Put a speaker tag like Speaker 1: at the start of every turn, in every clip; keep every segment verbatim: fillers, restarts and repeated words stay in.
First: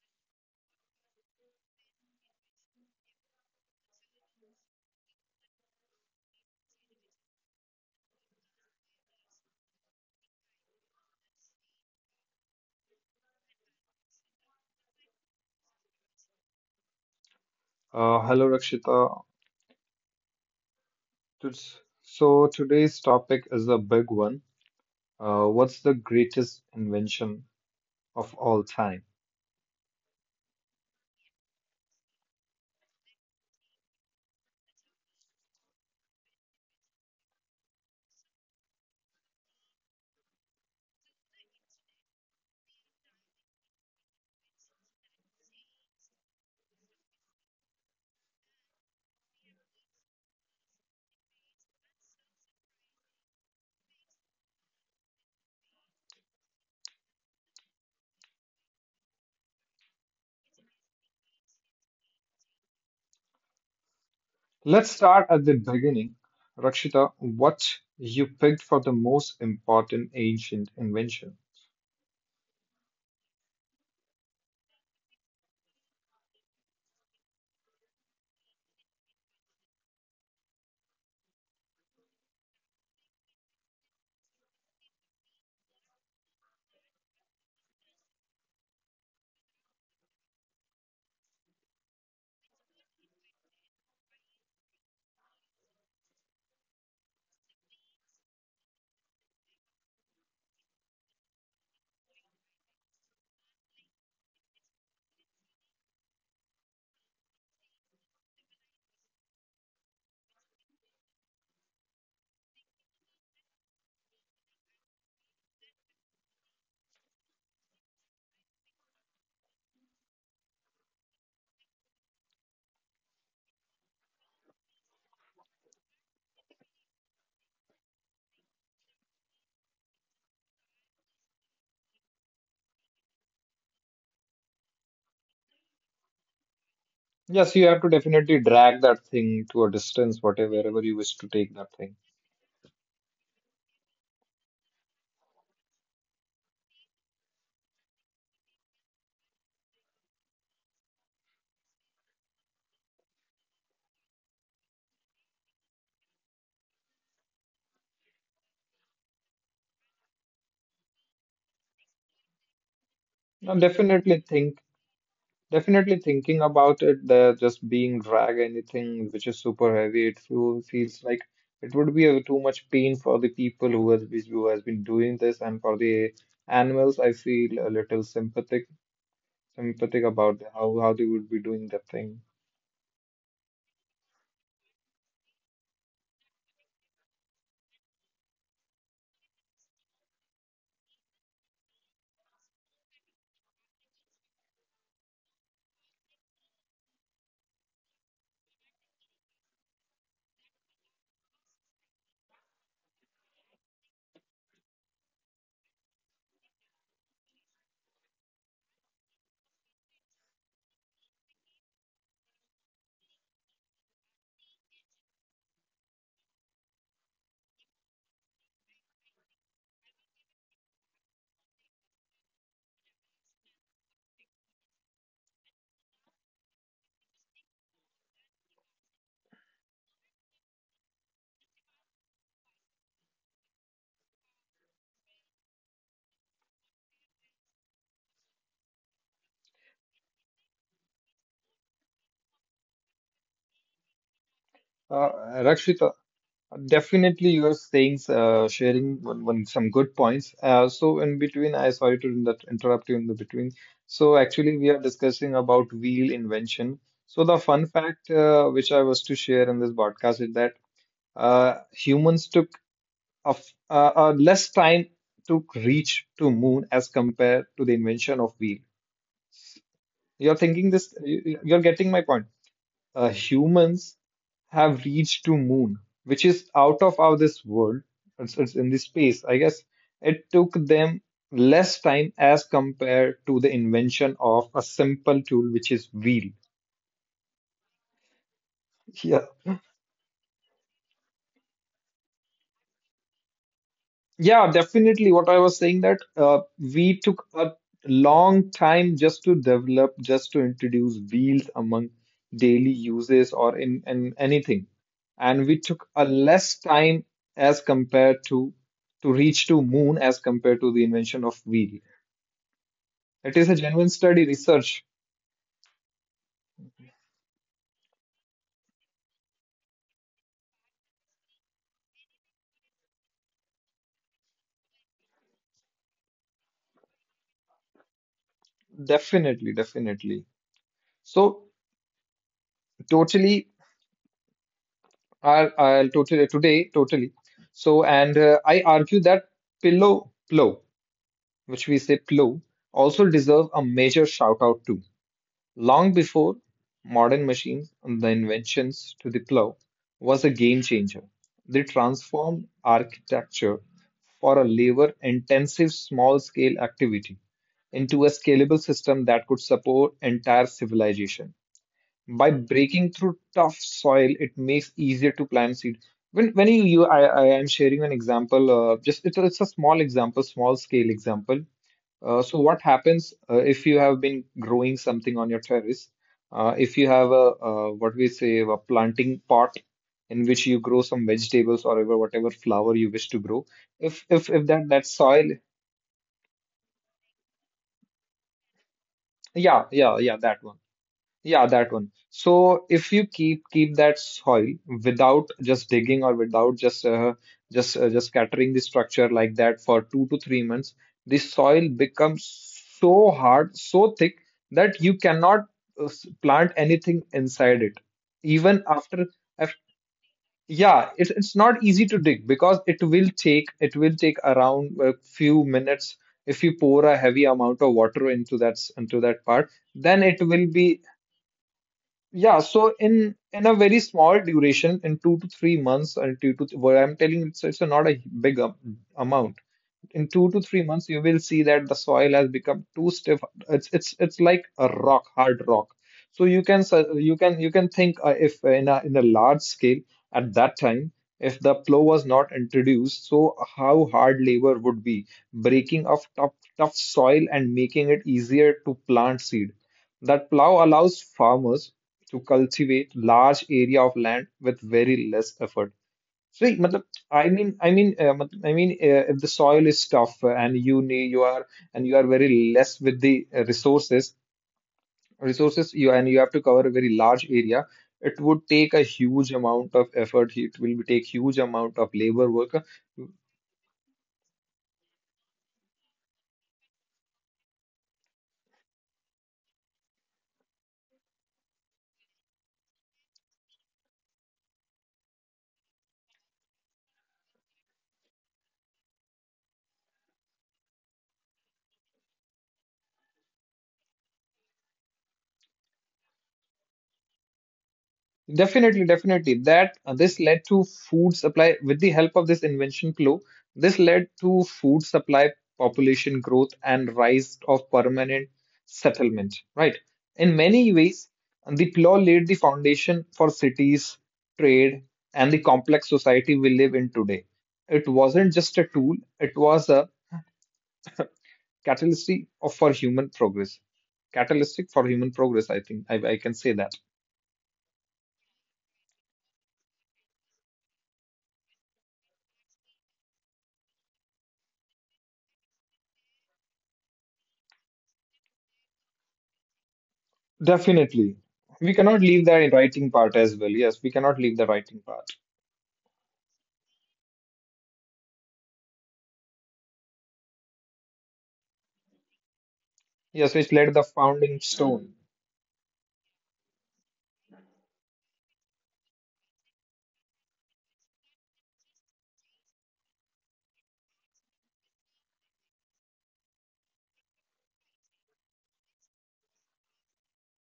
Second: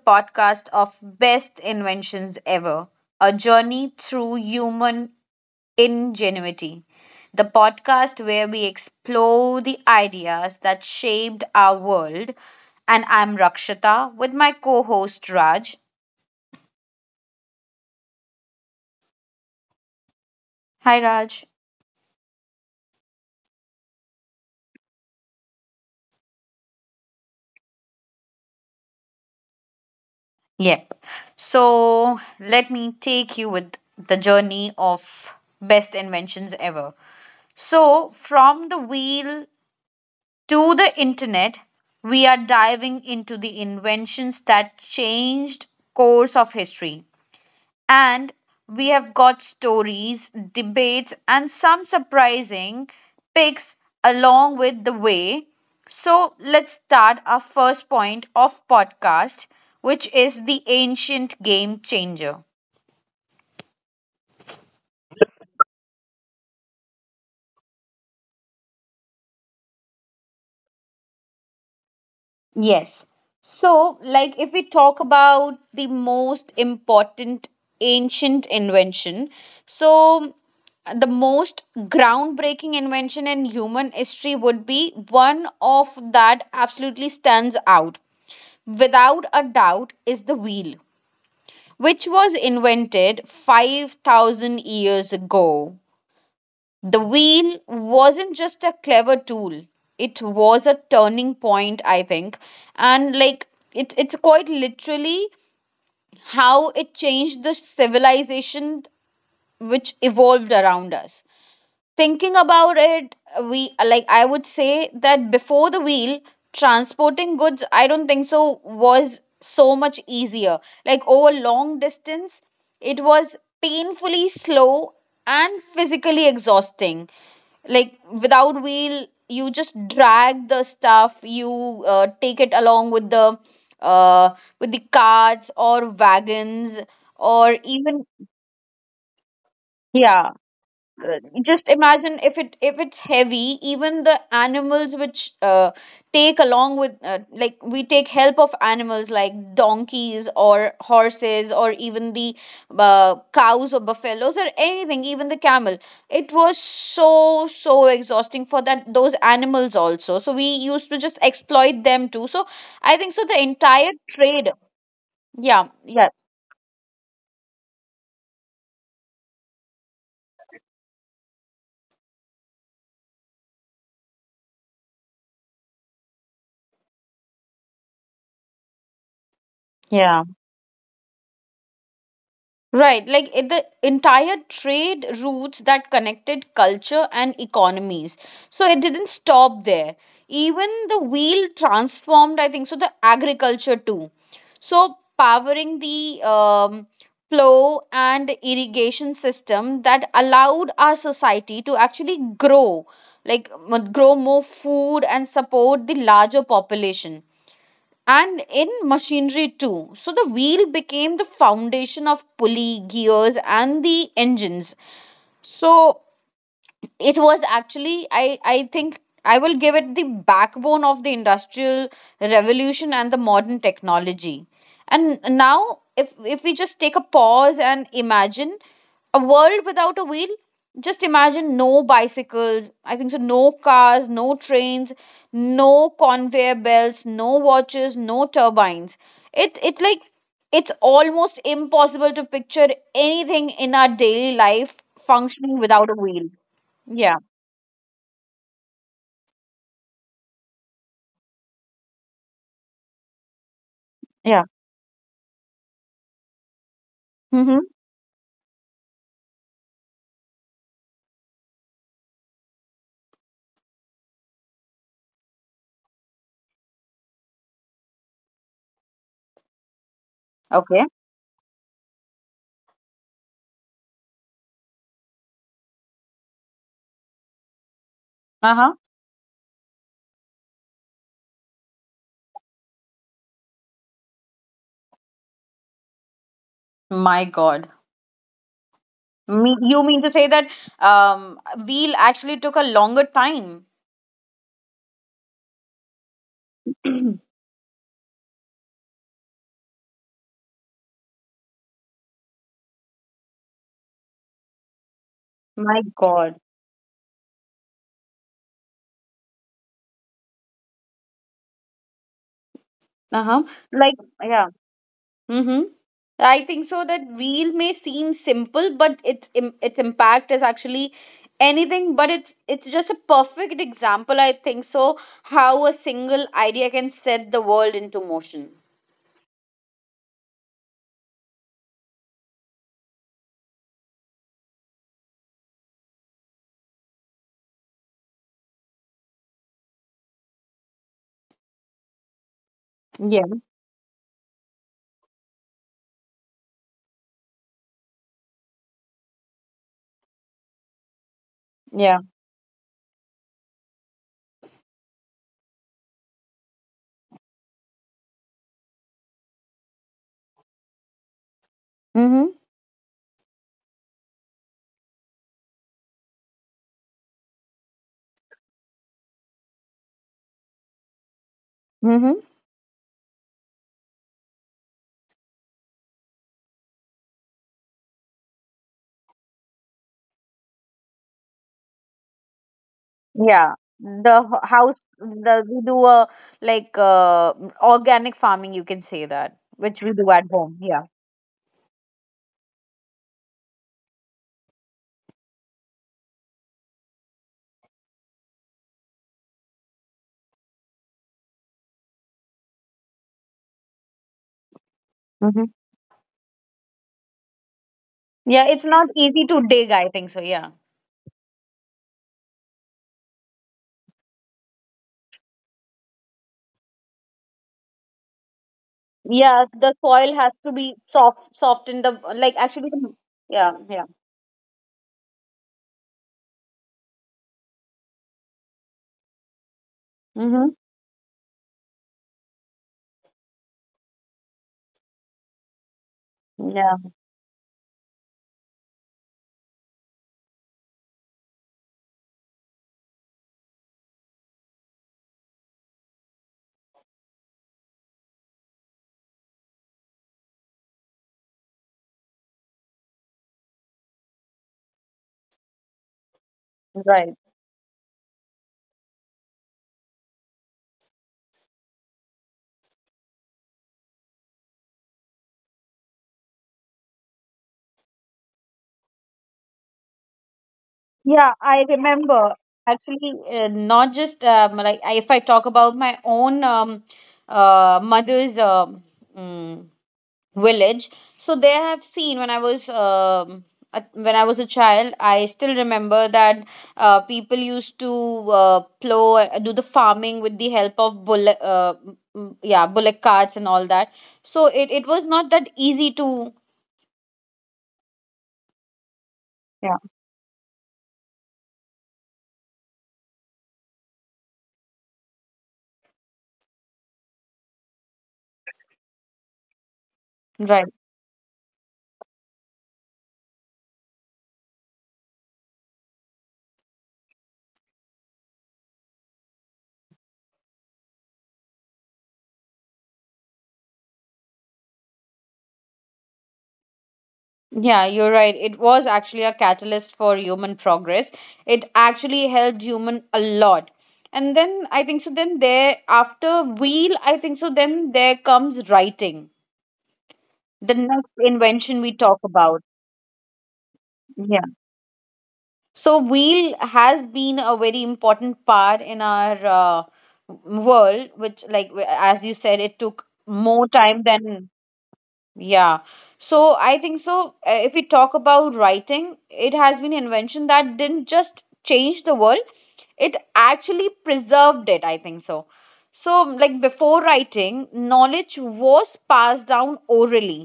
Speaker 1: podcast of Best Inventions Ever, A Journey Through Human Ingenuity. The podcast where we explore the ideas that shaped our world. And I'm Rakshita with my co host Raj.
Speaker 2: Uh, hello, Rakshita.
Speaker 1: Hi, Raj.
Speaker 2: Tus- So today's topic is a big one. Uh, what's the greatest invention of all time?
Speaker 1: Yep. So let me take you with the journey of best inventions ever. So, from the wheel to the internet, we are diving into the inventions that changed course of history. And we have got stories, debates and some surprising picks along with the way. So let's start our first point of podcast, which is the ancient game changer.
Speaker 2: Let's start at the beginning. Rakshita, what you picked for the most important ancient invention?
Speaker 1: Yes. So, like, if we talk about the most important ancient invention, so the most groundbreaking invention in human history would be one of that absolutely stands out without a doubt is the wheel, which was invented five thousand years ago. The wheel wasn't just a clever tool, it was a turning point, I think. And like it, it's quite literally how it changed the civilization which evolved around us thinking about it. We like I would say that before the wheel, transporting goods, I don't think so, was so much easier. Like, over long distance, it was painfully slow and physically exhausting. Like, without wheel you just drag the stuff. You uh, Take it along with the uh, with the carts or wagons
Speaker 2: Yes,
Speaker 1: or
Speaker 2: you have to
Speaker 1: even,
Speaker 2: definitely drag that thing to a distance,
Speaker 1: yeah,
Speaker 2: whatever, wherever you wish
Speaker 1: uh,
Speaker 2: to take
Speaker 1: just
Speaker 2: that thing.
Speaker 1: imagine if it if it's heavy. Even the animals which, uh, take along with, uh, like, we take help of animals like donkeys or horses or even the uh, cows or buffaloes or anything, even the camel, it was so so exhausting for that those animals also. So we used to just exploit them too. So I think so the
Speaker 2: Now,
Speaker 1: entire
Speaker 2: definitely
Speaker 1: trade.
Speaker 2: think
Speaker 1: Yeah,
Speaker 2: Definitely
Speaker 1: yeah,
Speaker 2: thinking about it, there just being drag anything which is super heavy, it feel, feels like it would be a, too much pain for the people who has been, who has been doing this, and for the animals, I feel a little sympathetic sympathetic
Speaker 1: yeah.
Speaker 2: about how how they would be doing that thing.
Speaker 1: Right, like it, the entire trade routes that connected culture and economies. So it didn't stop there. Even the wheel transformed, I think, so the agriculture too. So powering the um, plow and irrigation system that allowed our society to actually grow, like, m- grow more food and support the larger population, and in machinery too. So the wheel became the foundation of pulley, gears, and the engines. So it was actually, I I think I will give it the backbone of the industrial revolution and the modern technology. And now if if we just take a pause and imagine a world without a wheel, just imagine no bicycles, I think so, no cars, no trains, no conveyor belts, no watches, no turbines. it it like it's almost impossible to picture anything in our daily life
Speaker 2: Uh,
Speaker 1: functioning without
Speaker 2: Rakshita,
Speaker 1: a wheel. Yeah.
Speaker 2: definitely, you are saying, uh, sharing one, one, some good points. Uh, so in between, I sorry to in that interrupt you in the between. So
Speaker 1: Yeah.
Speaker 2: actually, we are discussing about wheel invention. So the
Speaker 1: Mm-hmm.
Speaker 2: fun fact uh, which I was to share in this podcast is that uh, humans took a, f- uh, uh, less time to reach to moon as compared to the invention of wheel. You're thinking
Speaker 1: Okay.
Speaker 2: this, you, you- you're getting my point. Uh, humans have reached to moon, which is out of our this world. It's, it's in
Speaker 1: Uh-huh.
Speaker 2: the space. I guess it took them less time as compared to the invention of a simple tool, which is wheel.
Speaker 1: My God.
Speaker 2: Yeah,
Speaker 1: Me, you mean to say that um, wheel actually took a longer time?
Speaker 2: yeah, definitely. What I was saying that uh, we
Speaker 1: My
Speaker 2: took a long time just to develop, just to introduce wheels among daily uses or in, in anything. And we took a
Speaker 1: God.
Speaker 2: less time as compared to to reach to moon as compared to the invention of wheel. It
Speaker 1: Uh-huh.
Speaker 2: is a genuine
Speaker 1: Like,
Speaker 2: study
Speaker 1: yeah.
Speaker 2: research.
Speaker 1: Mm-hmm. I think so that wheel may seem simple, but its im- its impact is actually anything but. It's it's just a perfect example, I think so, how a single idea can set the world into motion.
Speaker 2: Definitely, definitely. So totally, I, I'll totally today, totally. So and uh, I argue that pillow plow, which we say plow also
Speaker 1: Yeah.
Speaker 2: deserve a major shout out too. Long before modern machines the inventions to the plow was a game changer. They
Speaker 1: Yeah.
Speaker 2: transformed architecture for a labor intensive small scale activity into a scalable system that could support entire civilization
Speaker 1: Mm-hmm.
Speaker 2: by breaking through tough soil it makes easier to plant seed. When when you, you I, I am sharing an example, uh, just it's a, it's a small example small scale example.
Speaker 1: Mm-hmm.
Speaker 2: Uh, so what happens uh, if you have been growing something on your terrace, uh, if you have a uh, what we say a planting pot in which you grow some vegetables or ever whatever flower you wish to grow.
Speaker 1: Yeah,
Speaker 2: if
Speaker 1: the
Speaker 2: if
Speaker 1: h-
Speaker 2: if that
Speaker 1: house,
Speaker 2: that soil,
Speaker 1: the, we do a, like, uh, organic farming, you can say that,
Speaker 2: yeah,
Speaker 1: which we
Speaker 2: yeah
Speaker 1: do
Speaker 2: yeah
Speaker 1: at
Speaker 2: that
Speaker 1: home.
Speaker 2: one.
Speaker 1: Yeah.
Speaker 2: Yeah, that one. So if you keep keep that soil without just digging or without just uh, just uh, just scattering the structure like that for two to three months, the soil becomes so hard, so thick that you cannot
Speaker 1: Hmm.
Speaker 2: uh, s- plant anything inside it.
Speaker 1: Yeah,
Speaker 2: Even
Speaker 1: it's not
Speaker 2: after,
Speaker 1: easy to
Speaker 2: af
Speaker 1: dig, I think so. Yeah.
Speaker 2: Yeah, it's it's not easy to dig because it will take it will take around a few minutes if you pour a heavy amount of water into that s- into that
Speaker 1: Yeah,
Speaker 2: part,
Speaker 1: the
Speaker 2: then
Speaker 1: soil
Speaker 2: it
Speaker 1: has
Speaker 2: will
Speaker 1: to be
Speaker 2: be...
Speaker 1: soft, soft in the like,
Speaker 2: yeah,
Speaker 1: actually.
Speaker 2: so
Speaker 1: the-
Speaker 2: in in
Speaker 1: Yeah,
Speaker 2: a very
Speaker 1: yeah.
Speaker 2: small duration, in two to three months, or two to what I'm telling you, it's, it's not a big um, amount. In two to
Speaker 1: Mm-hmm.
Speaker 2: three months you will see that the soil has become too stiff. It's it's it's like a rock, hard rock. So you can
Speaker 1: Yeah,
Speaker 2: su- you can you can think, uh, if in a in a large scale at that time if the plow was not introduced, so how hard labor would be breaking of tough tough soil and making it easier to plant seed. That plow allows farmers to cultivate large area of land with very less effort. See, matlab,
Speaker 1: right.
Speaker 2: I mean, I mean, uh, matlab, I mean, uh, if the soil is tough uh, and you need, you are, and you are very less with the uh, resources, resources, you and you have to cover a very large area. It would take a huge amount of effort. It will take
Speaker 1: Yeah,
Speaker 2: huge
Speaker 1: I
Speaker 2: amount of labor
Speaker 1: remember
Speaker 2: work.
Speaker 1: actually, uh, not just um, like, I- if I talk about my own um, uh, mother's um, mm, village. So there I have seen when I was um, a- when I was a child, I still remember that uh, people used to uh, plow, uh, do the farming with the help of bullet uh, mm, yeah, bullock carts and all that. So it, it was not that easy to.
Speaker 2: Definitely, definitely.
Speaker 1: Yeah.
Speaker 2: That uh, this led to food supply with the help of this invention flow. This led to food supply, population growth, and rise of permanent settlement. Right. In
Speaker 1: Right.
Speaker 2: many ways, the plow laid the foundation for cities, trade, and the complex society we live in today. It wasn't just a tool; it was a catalyst of- for human progress. Catalytic for human progress, I think I, I can say that.
Speaker 1: Yeah, you're right. It was actually a catalyst for human progress. It actually helped human a lot. And then I think so then there after wheel, I think so then there comes writing. The next
Speaker 2: Definitely. We
Speaker 1: invention we
Speaker 2: cannot
Speaker 1: talk
Speaker 2: leave that
Speaker 1: about.
Speaker 2: writing part as well. Yes, we cannot leave
Speaker 1: Yeah.
Speaker 2: the writing part.
Speaker 1: So wheel has been a very important part in our uh, world, which, like, w- as you said, it took
Speaker 2: Yes, which
Speaker 1: more
Speaker 2: laid the
Speaker 1: time
Speaker 2: founding
Speaker 1: than.
Speaker 2: stone.
Speaker 1: Yeah. So I think so, uh, if we talk about writing, it has been an invention that didn't just change the world, it actually preserved it, I think so. So, like, before writing, knowledge was passed down orally.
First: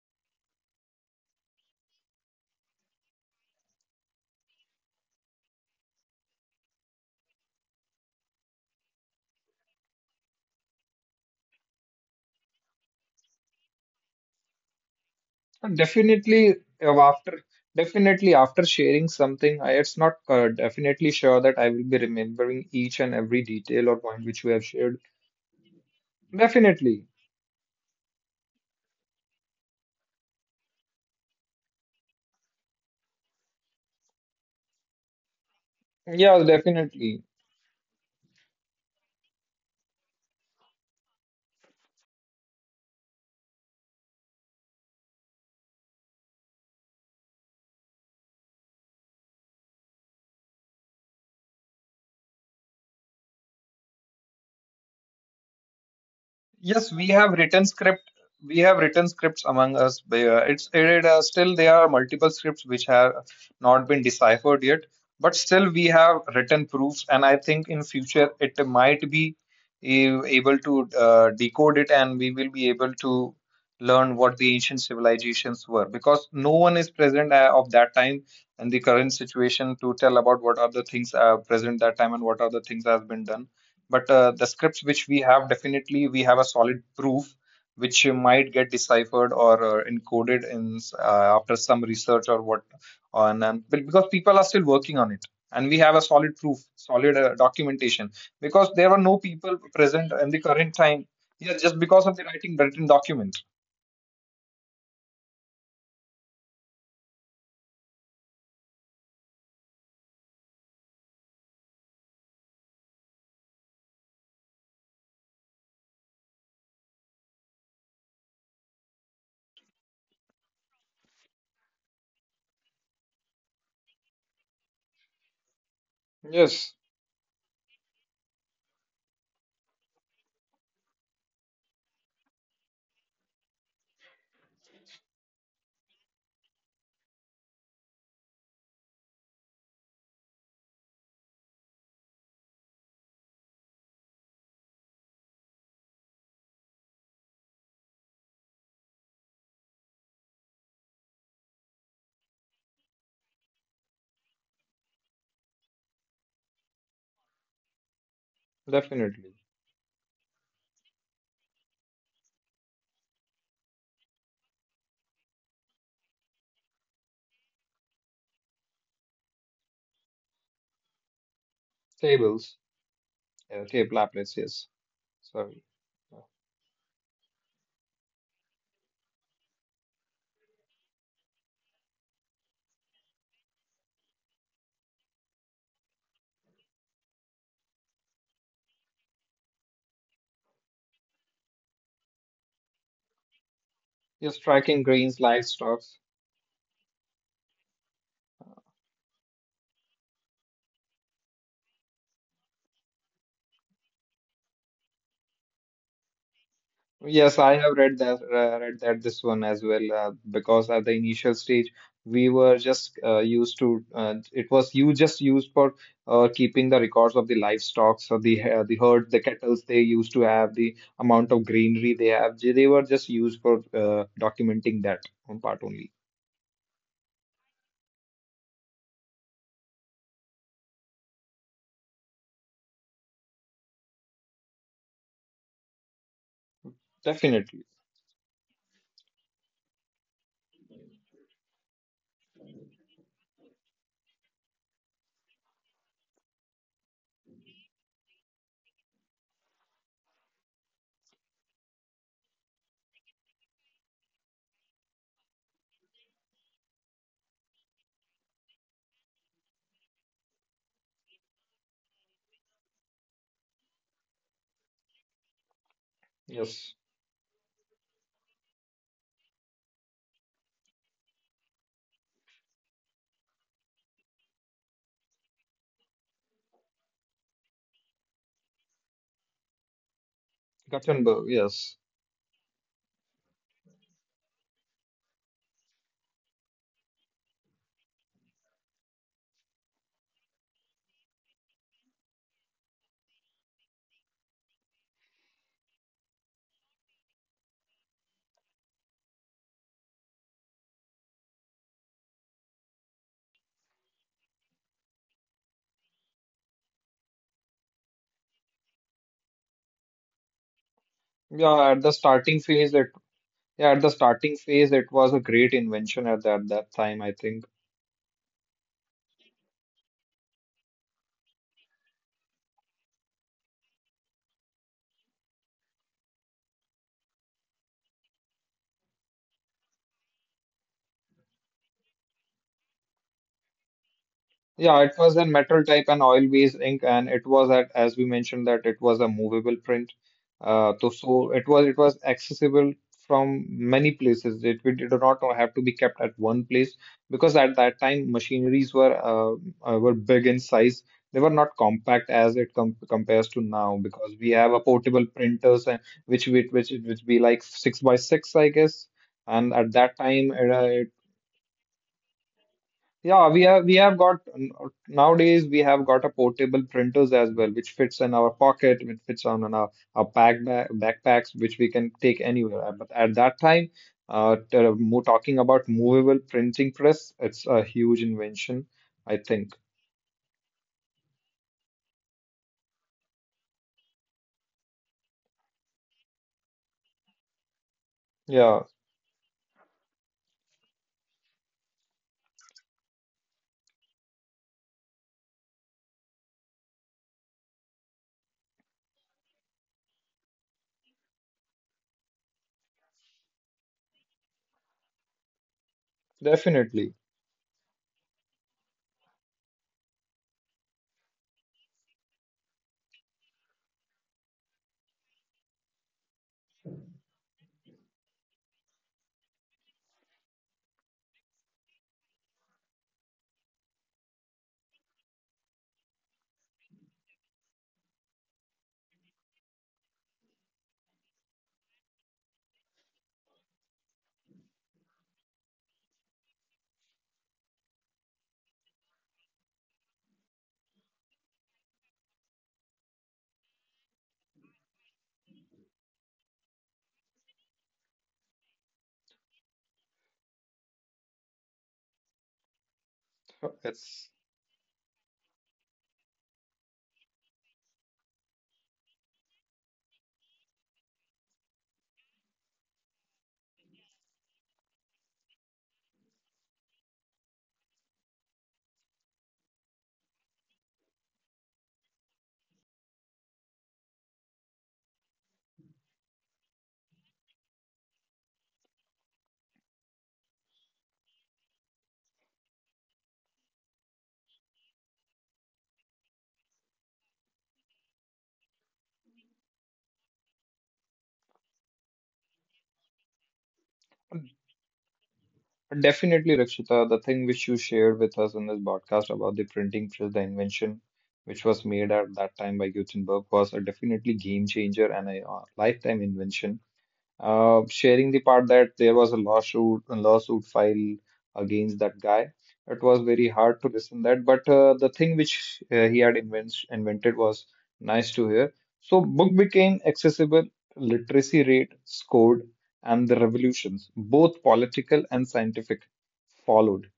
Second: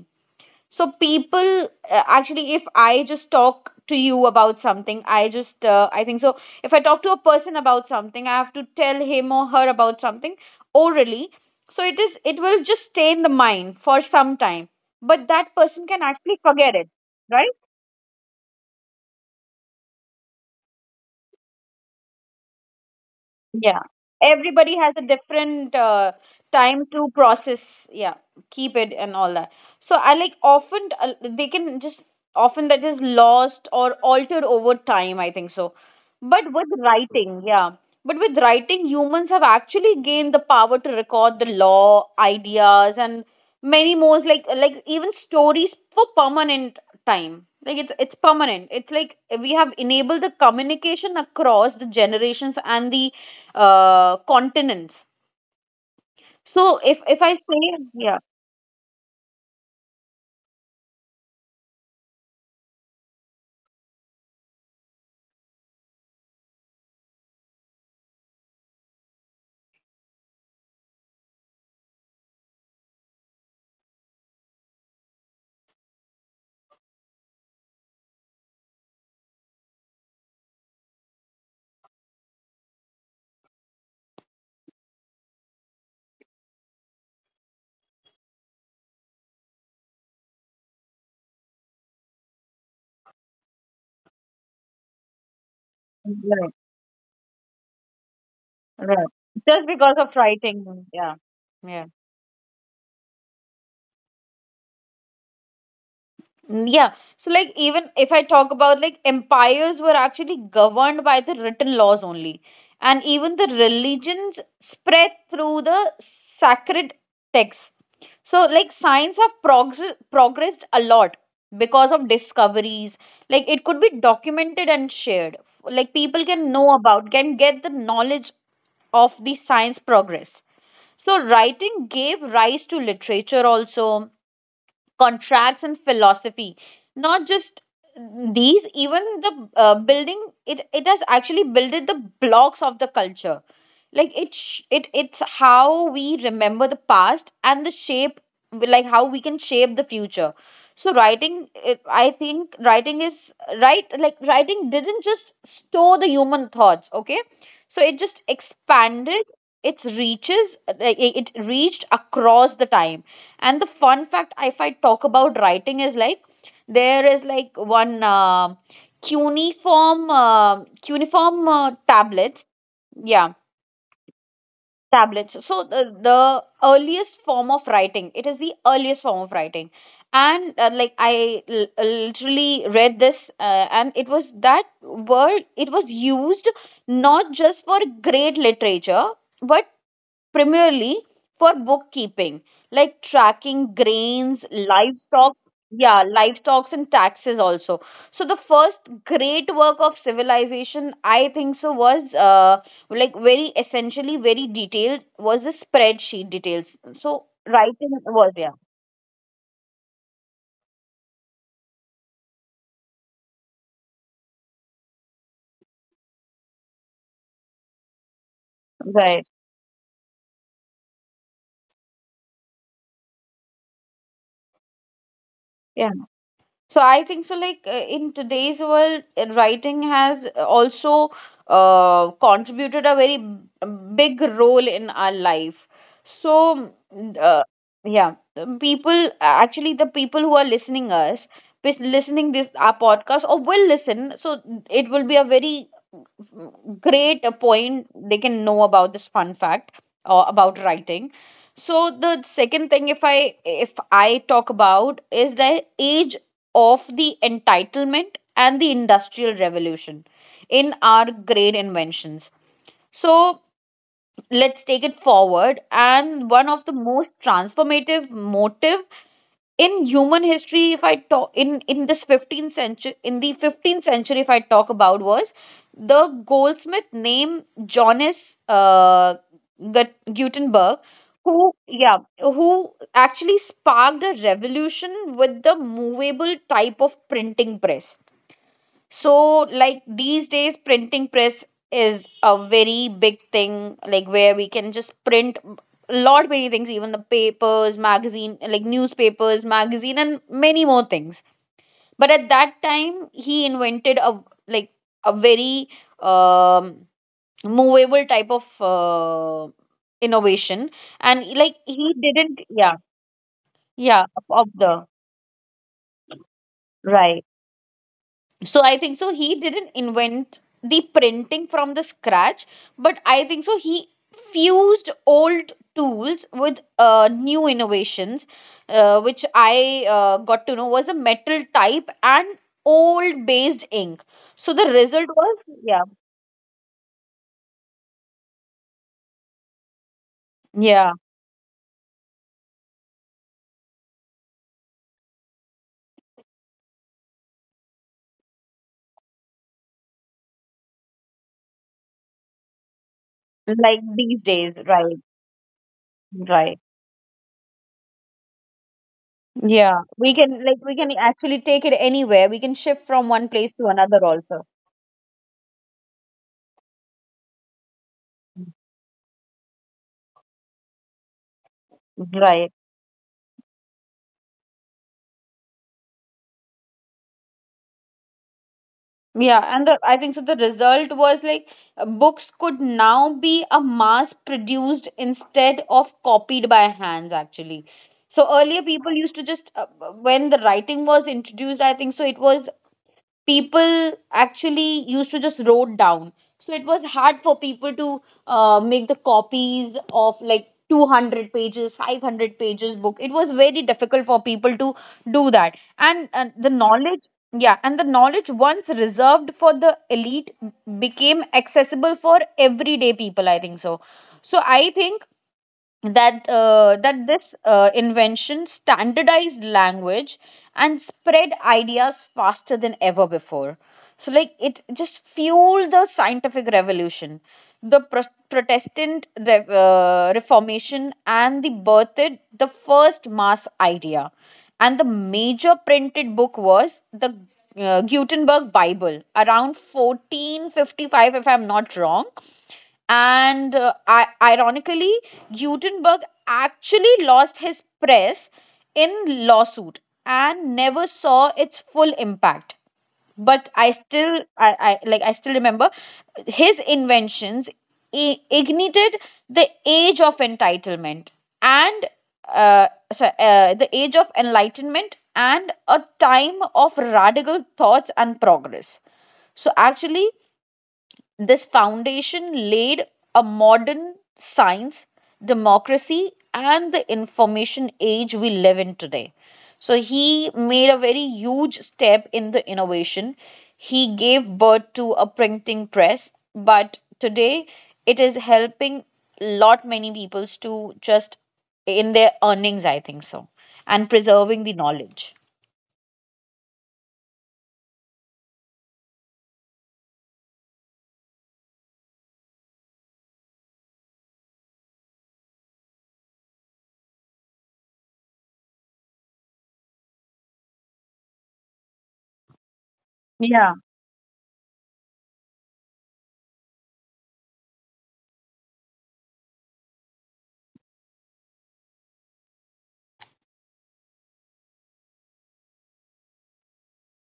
Speaker 1: So people, uh, actually, if I just talk to you about something, i just uh, I think so, if I talk to a person about something, I have to tell him or her about something orally. So it is it will just stay in the mind for some time, but that
Speaker 2: And
Speaker 1: person can actually
Speaker 2: definitely
Speaker 1: forget it.
Speaker 2: uh, after
Speaker 1: Right.
Speaker 2: definitely after sharing something, I it's not uh, definitely sure that I will be remembering each and every
Speaker 1: Yeah.
Speaker 2: detail or point which we have
Speaker 1: Everybody has a
Speaker 2: shared.
Speaker 1: different uh, time
Speaker 2: Definitely.
Speaker 1: to process, yeah, keep it and all that. So I, like, often, uh, they can just often that is lost or altered over time, I think so.
Speaker 2: Yeah,
Speaker 1: But with
Speaker 2: definitely.
Speaker 1: writing, yeah. But with writing, humans have actually gained the power to record the law, ideas, and many more, like like even stories for permanent time. Like, it's it's permanent. It's like we have enabled the communication across the generations and the uh, continents. So
Speaker 2: Yes,
Speaker 1: if
Speaker 2: we
Speaker 1: if
Speaker 2: have
Speaker 1: I say,
Speaker 2: written script.
Speaker 1: yeah,
Speaker 2: We have written scripts among us. They, uh, It's it, uh, still there are multiple scripts which have not been deciphered yet, but still we have written proofs, and I think in future it might be a- able to uh, decode it, and we will be able to learn what the ancient civilizations were because no one is present uh, of that time and the current situation to tell about what are the things uh, present that time and what are the things that has been done. But uh, the scripts which we have definitely we have a solid proof which might get deciphered or uh, encoded in uh, after some research or what on, um, because people are still working on it and we have a solid
Speaker 1: right,
Speaker 2: proof, solid uh, documentation, because there were
Speaker 1: right,
Speaker 2: no people
Speaker 1: just because
Speaker 2: present
Speaker 1: of
Speaker 2: in the current
Speaker 1: writing,
Speaker 2: time.
Speaker 1: yeah,
Speaker 2: Yeah, just
Speaker 1: yeah.
Speaker 2: because of the writing, written document.
Speaker 1: Mm. Yeah. So, like, even if I talk about, like, empires were actually governed by the written laws only. And even the religions spread through the sacred texts. So, like, science have prog- progressed a lot because of discoveries. Like, it could be documented and shared. Like, people can know
Speaker 2: Yes,
Speaker 1: about, can get the knowledge of the science progress. So, writing gave rise to literature also, contracts and philosophy, not just these. Even the uh, building, it it has actually builded the blocks of the culture. Like it sh- it It's how we remember the past and the shape, like, how we can shape the future. So writing, it, I think writing is right. Like, writing didn't just store the human thoughts. Okay, so it just expanded
Speaker 2: definitely.
Speaker 1: its reaches. Like, it it reached across the time. And the fun fact, if I talk about writing, is like there is like one uh, cuneiform uh, cuneiform uh, tablets.
Speaker 2: Tables,
Speaker 1: Yeah,
Speaker 2: uh, table applets, yes.
Speaker 1: tablets.
Speaker 2: Sorry.
Speaker 1: So the, the earliest form of writing. It is the earliest form of writing, and, uh, like, I l- literally read this, uh, and it was that word. It was used not just for great literature, but primarily for bookkeeping, like tracking
Speaker 2: Yes,
Speaker 1: grains,
Speaker 2: tracking grains,
Speaker 1: livestock,
Speaker 2: livestock.
Speaker 1: yeah, livestock and taxes also. So the first great work of civilization, I think so, was, uh, like, very essentially, very detailed, was the spreadsheet details. So
Speaker 2: Yes, I have
Speaker 1: writing
Speaker 2: read that
Speaker 1: was, yeah,
Speaker 2: uh, read that this one as well, uh, because at the initial stage we were just uh, used to uh, it was you just used for uh, keeping the records of the livestock, so the uh, the herd, the
Speaker 1: right.
Speaker 2: kettles they used to have, the amount of greenery they have, they they were just used for uh, documenting that one part
Speaker 1: Yeah.
Speaker 2: only.
Speaker 1: So I think so. Like, uh, in today's world, uh, writing has uh, also uh, contributed a very b- uh, big role in our life. So, mm, uh,
Speaker 2: Definitely,
Speaker 1: yeah, the people, uh, actually the people who are listening us, pis- listening this our podcast or will listen. So it will be a very great uh, point they can know about this fun fact uh, about writing. So the second thing, if i if i talk about, is the age of the entitlement and the industrial revolution in our great inventions. So let's take it forward. And one of the
Speaker 2: yes,
Speaker 1: most transformative motive in human history, if I talk in, in this fifteenth century in the fifteenth century if I talk about, was the goldsmith named Johannes uh, Gut- Gutenberg,
Speaker 2: Gutenberg,
Speaker 1: who,
Speaker 2: yes.
Speaker 1: yeah, who actually sparked a revolution with the movable type of printing press. So, like, these days, printing press is a very big thing, like where we can just print a lot many things, even the papers, magazine, like newspapers, magazine, and many more things. But at that time, he invented a, like, a very um, movable type of uh, innovation, and, like,
Speaker 2: Yeah, at the
Speaker 1: he didn't,
Speaker 2: starting phase,
Speaker 1: yeah,
Speaker 2: it yeah, at the
Speaker 1: yeah, of,
Speaker 2: starting
Speaker 1: of
Speaker 2: phase,
Speaker 1: the
Speaker 2: it was a great invention at that, that time, I
Speaker 1: right.
Speaker 2: think.
Speaker 1: So I think so, he didn't invent the printing from the scratch, but I think so he fused old tools with uh, new innovations, uh, which I uh, got to know was a metal type and old based ink. So the
Speaker 2: Yeah, it
Speaker 1: result
Speaker 2: was a
Speaker 1: was,
Speaker 2: metal
Speaker 1: yeah,
Speaker 2: type and oil-based ink, and it was at, as we mentioned, that it was a movable print. Uh, so,
Speaker 1: yeah,
Speaker 2: so it was it was accessible from many places. It, it did not have to be kept at one place because at that time machineries were uh, uh, were big in size. They were not compact as it com compares to now
Speaker 1: like
Speaker 2: because
Speaker 1: these
Speaker 2: we have
Speaker 1: days,
Speaker 2: a
Speaker 1: right,
Speaker 2: portable printers and which which
Speaker 1: right,
Speaker 2: which which be like six by six, I guess. And at
Speaker 1: yeah.
Speaker 2: that
Speaker 1: We
Speaker 2: time,
Speaker 1: can,
Speaker 2: it,
Speaker 1: like, we
Speaker 2: uh,
Speaker 1: can actually take it anywhere, we can shift from one
Speaker 2: yeah, we
Speaker 1: place
Speaker 2: have
Speaker 1: to
Speaker 2: we have
Speaker 1: another
Speaker 2: got
Speaker 1: also.
Speaker 2: nowadays, we have got a portable printers as well, which fits in our pocket, which fits on in our, our pack ba- backpacks, which we can take
Speaker 1: Right.
Speaker 2: anywhere. But at that time, uh, t- mo- talking about movable printing press, it's a huge invention, I
Speaker 1: Yeah,
Speaker 2: think.
Speaker 1: and the, I think so, the result was like, uh, books could now be a mass produced instead of copied by hands, actually. So earlier,
Speaker 2: Yeah,
Speaker 1: people used to just, uh, uh, when the writing was introduced, I think so, it was people actually used to just wrote down so it was hard for people to uh, make the copies of like two hundred pages five hundred pages book. It was very difficult for people to do that. And uh, the
Speaker 2: definitely.
Speaker 1: knowledge, yeah, and the knowledge once reserved for the elite became accessible for everyday people, I think so. So I think that uh, that this uh, invention standardized language and spread ideas faster than ever before. So like it just fueled the scientific revolution, the pro- protestant Rev- uh, reformation, and the birthed the first mass idea. And the major printed book was the uh, Gutenberg Bible around fourteen fifty-five, if I'm not wrong. And uh, I- ironically, Gutenberg actually lost his press in lawsuit and never saw its full impact. But I
Speaker 2: It's...
Speaker 1: still, I, I like, I still remember his inventions i- ignited the age of entitlement and uh, so, uh, the age of enlightenment and a time of radical thoughts and progress. So actually, this foundation laid a modern science, democracy, and the information age we live in today. So he made a very huge step in the innovation. He gave birth to a printing press, but today it is helping lot many peoples to just in their earnings, I think so, and preserving the knowledge.
Speaker 2: Definitely, Rakshita, the thing which you shared with us in this podcast about the printing press, the invention which was made at that time by Gutenberg was a definitely game changer and a uh, lifetime invention, uh, sharing the part that there was a lawsuit a lawsuit filed against that guy. It was very
Speaker 1: Yeah.
Speaker 2: hard to listen that, but uh, the thing which uh, he had invent invented was nice to hear. So book became accessible, literacy rate scored, and the revolutions, both political and scientific, followed.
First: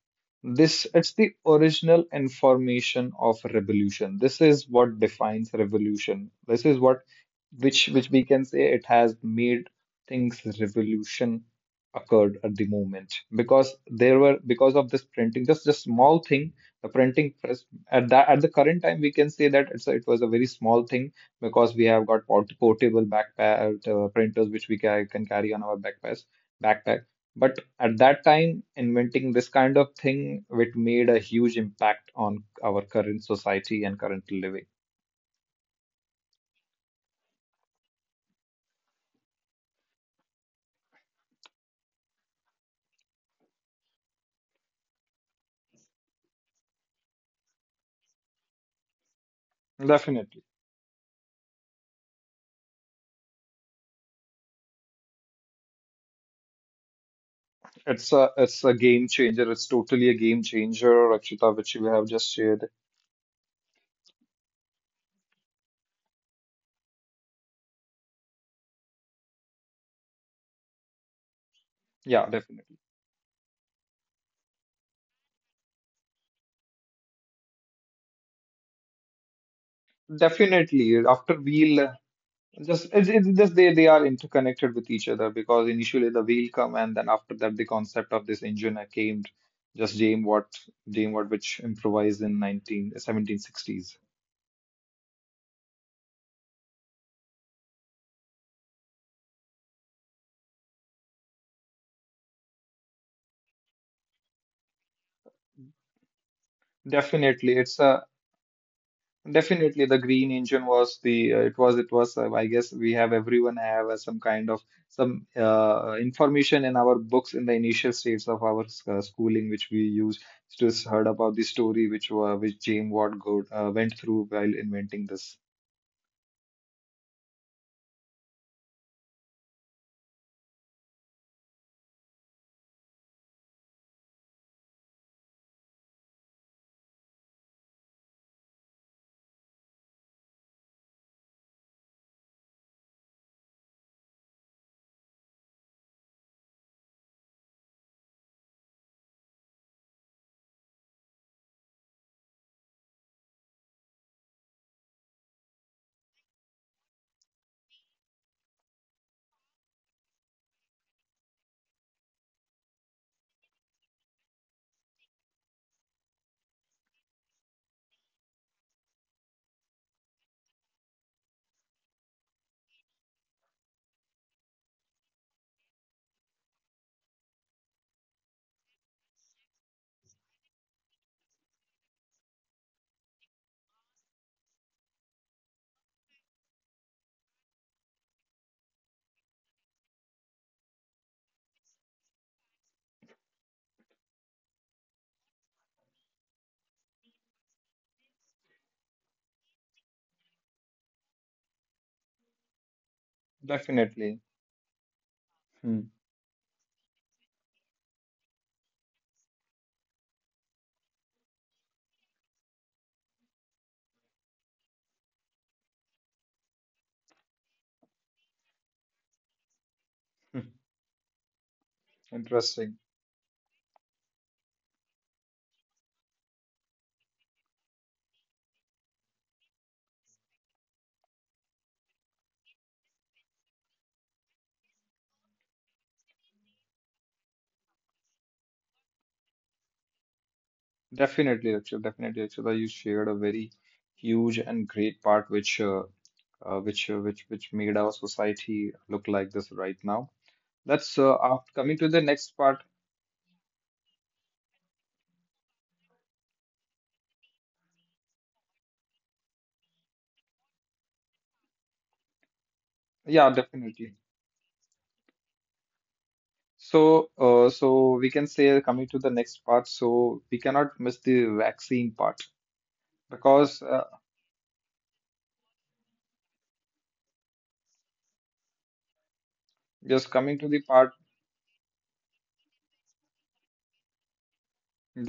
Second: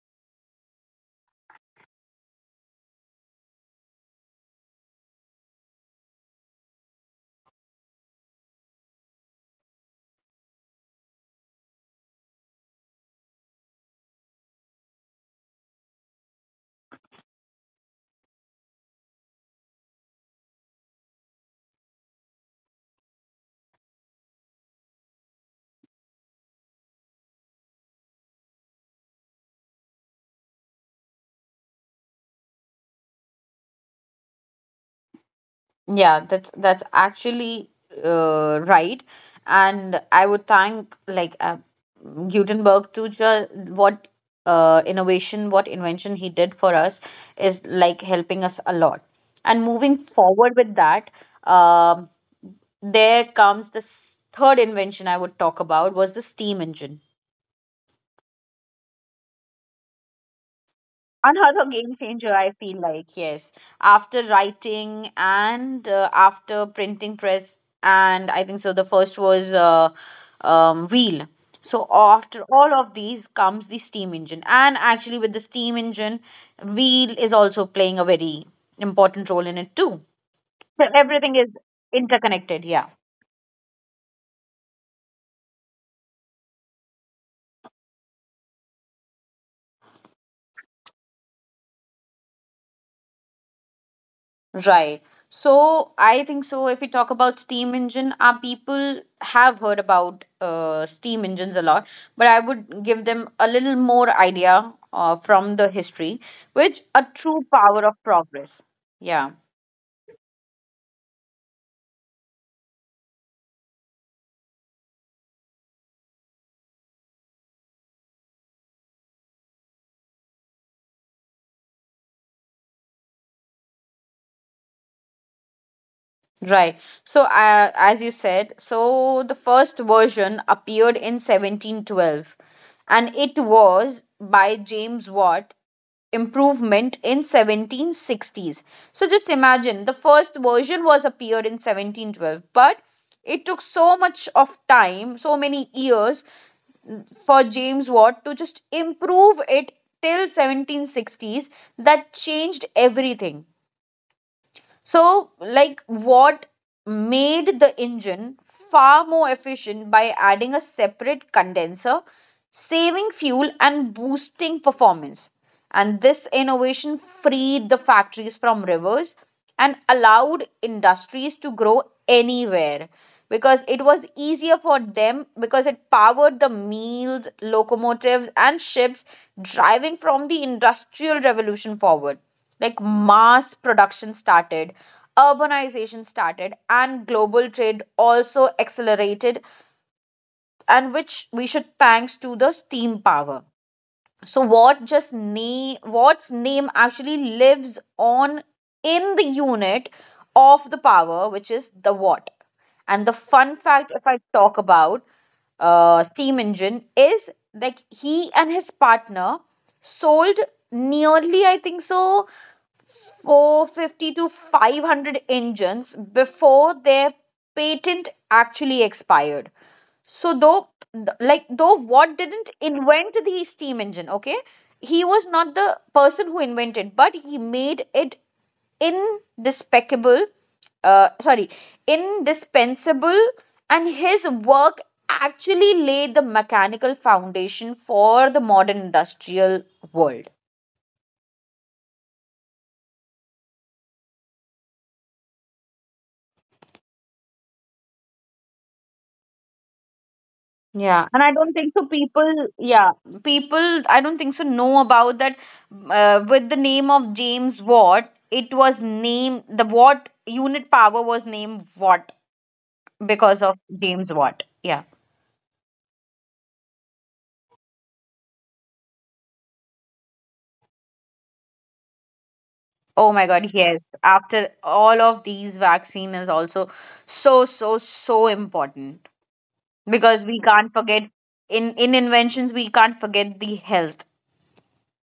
Speaker 2: This it's the original information of revolution. This is what defines revolution. This is what which which we can say it has made things revolution, occurred at the moment because there were because of this printing, just a small thing, the printing press. At that at the current time we can say that it's a, it was a very small thing because we have got port- portable backpack uh, printers which we ca- can carry on our backpacks backpack. But at that time inventing this kind of thing it made a huge impact on our current society and current living.
Speaker 1: Yeah, that's that's actually uh, right, and I would thank like uh, Gutenberg to ju- what uh, innovation, what invention he did for us is like helping us a lot. And moving
Speaker 2: Definitely.
Speaker 1: forward with that, um, there comes this third invention I would talk about was the steam engine.
Speaker 2: It's a it's a game changer. It's totally a game changer, Rakshita,
Speaker 1: Another
Speaker 2: which you
Speaker 1: game
Speaker 2: have just
Speaker 1: changer, I
Speaker 2: shared.
Speaker 1: feel like, yes. After writing and uh, after printing press, and I think so, the first was uh, um, wheel. So,
Speaker 2: Yeah,
Speaker 1: after all
Speaker 2: definitely.
Speaker 1: of these comes the steam engine. And actually, with the steam engine, wheel is also playing a very important role in it, too. So,
Speaker 2: Definitely.
Speaker 1: everything
Speaker 2: After
Speaker 1: is
Speaker 2: wheel, uh,
Speaker 1: interconnected,
Speaker 2: just
Speaker 1: yeah.
Speaker 2: it's, it's just they they are interconnected with each other because initially the wheel come and then after that the concept of this engine uh, came. Just James Watt, James Watt, which improvised in nineteen seventeen sixties.
Speaker 1: Right. So I think so. If we talk about steam engine, our people have heard about uh, steam engines a lot, but I would give them a little more idea uh, from the history, which a true
Speaker 2: Definitely, it's
Speaker 1: power of
Speaker 2: a
Speaker 1: progress. Yeah.
Speaker 2: Definitely, the green engine was the uh, it was it was uh, I guess we have everyone have uh, some kind of some uh, information in our books in the initial stages of our s- uh, schooling, which we use to s- heard about the story which uh, which James Watt go, uh, went through while inventing this.
Speaker 1: Right. So, uh, as you said, so the first version appeared in seventeen twelve and it was by James Watt improvement in seventeen sixties. So just imagine the first version was appeared in seventeen twelve, but it took so much of time, so many years for James Watt to just improve it till seventeen sixties that changed everything. So, like, what made the engine far more efficient by adding a separate condenser, saving fuel, and boosting performance. And this innovation freed the factories from rivers and allowed industries to grow anywhere because it was easier for them because it powered the mills, locomotives, and ships driving from the industrial revolution forward. Like mass production started, urbanization started, and global trade also accelerated, and which we should thanks to the steam power. So what just name, what's name actually lives on in the unit of the power, which is the watt. And the fun fact, if I
Speaker 2: Definitely,
Speaker 1: talk about
Speaker 2: hmm.
Speaker 1: uh, steam engine, is like he and his partner sold nearly, I think so, four hundred fifty to five hundred engines before their patent actually expired. So
Speaker 2: Hmm.
Speaker 1: though th- like though Watt didn't
Speaker 2: Interesting.
Speaker 1: invent the steam engine, okay? He was not the person who invented, but he made it indispensable, uh, sorry, indispensable, and his work actually laid the mechanical foundation for the modern industrial world.
Speaker 2: Definitely, actually, definitely, actually, you shared a very huge and great part which uh, uh, which uh, which which made our society look like this right now. That's
Speaker 1: Yeah,
Speaker 2: uh,
Speaker 1: and I don't
Speaker 2: after
Speaker 1: think
Speaker 2: coming
Speaker 1: so.
Speaker 2: to the next
Speaker 1: People,
Speaker 2: part.
Speaker 1: yeah, people, I don't think so. Know about that. Uh, with the name of James Watt, it was named the Watt, unit power was named Watt
Speaker 2: Yeah,
Speaker 1: because of
Speaker 2: definitely.
Speaker 1: James Watt. Yeah.
Speaker 2: So, uh, so we can say coming to the next part. So we cannot miss the vaccine part
Speaker 1: Oh my God.
Speaker 2: because uh,
Speaker 1: Yes. After all of these, vaccine is also so so so important
Speaker 2: just
Speaker 1: because we
Speaker 2: coming to the
Speaker 1: can't
Speaker 2: part,
Speaker 1: forget in in inventions, we can't forget the health.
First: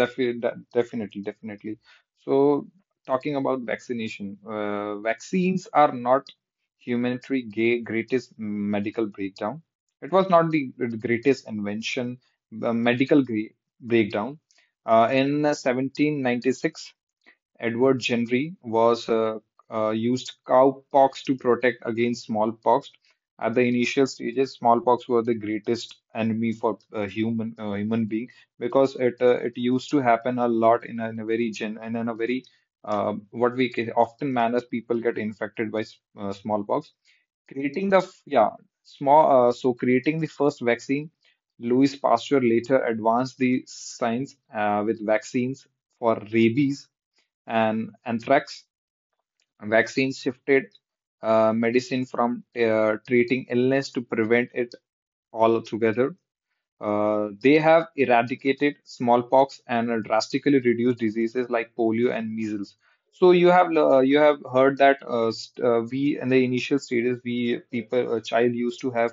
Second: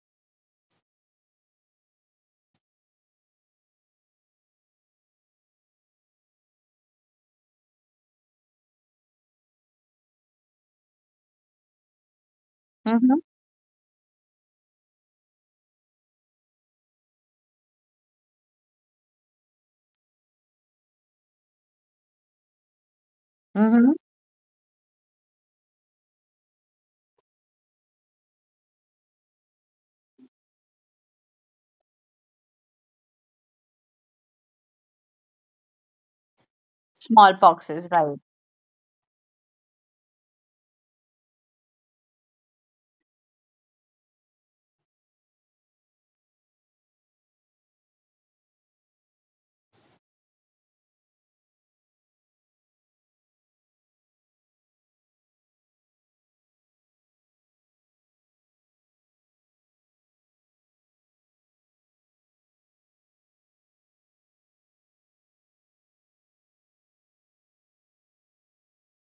Speaker 2: defi de definitely, definitely. So talking about vaccination, uh, vaccines are not humanity' ga- greatest medical breakdown. It was not the greatest invention, uh,
Speaker 1: Mm-hmm.
Speaker 2: medical gre breakdown. Uh, in seventeen ninety-six, Edward Jenry was uh, uh, used cowpox to protect against smallpox. At the
Speaker 1: Mm-hmm.
Speaker 2: initial stages, smallpox were the greatest enemy for uh, human uh, human being because it uh, it used to happen a lot in a, in a very gen and in a very uh, what we ca- often manner people get infected by s- uh, smallpox.
Speaker 1: Smallpox is
Speaker 2: Creating the
Speaker 1: right.
Speaker 2: f- yeah small uh, so creating the first vaccine, Louis Pasteur later advanced the science uh, with vaccines for rabies and anthrax. Vaccines shifted uh, medicine from uh, treating illness to prevent it altogether. Uh, they have eradicated smallpox and uh, drastically reduced diseases like polio and measles. So you have uh, you have heard that uh, st uh, we in the initial stages we people a child used to have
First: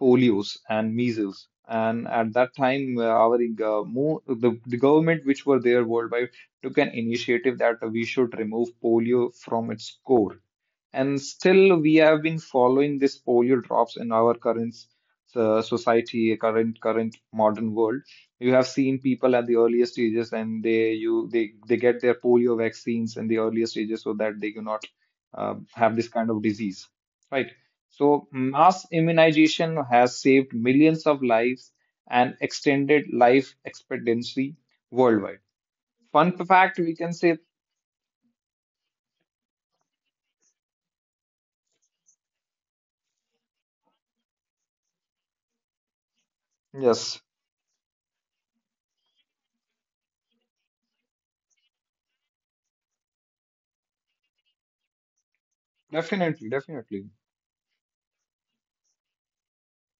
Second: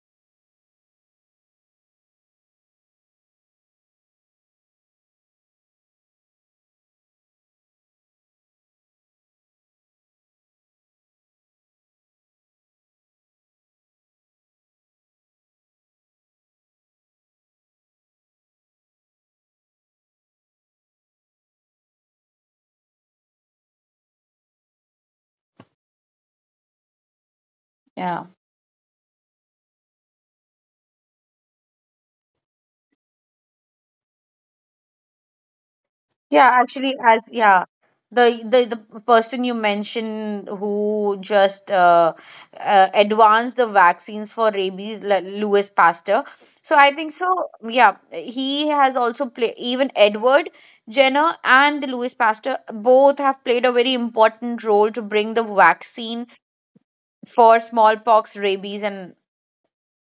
Speaker 2: polios and measles, and at that time uh, our uh, mo the, the government which were there worldwide took an initiative that we should remove polio from its core, and still we have been following this polio drops in our current uh, society, current current modern world. You have seen people at the earlier stages and they you they they get their polio vaccines in the earlier stages so that they do not uh, have this kind of disease, right?
Speaker 1: Yeah.
Speaker 2: So mass immunization has saved millions of lives and extended life expectancy worldwide. Fun
Speaker 1: Yeah,
Speaker 2: fact,
Speaker 1: actually,
Speaker 2: we can
Speaker 1: as
Speaker 2: say,
Speaker 1: yeah, the the the person you mentioned who just uh, uh, advanced the vaccines for rabies, L- Louis Pasteur. So I think
Speaker 2: yes,
Speaker 1: so. Yeah, he has also played even Edward Jenner and the Louis Pasteur both have played a very important role to bring the vaccine
Speaker 2: definitely definitely
Speaker 1: for smallpox, rabies, and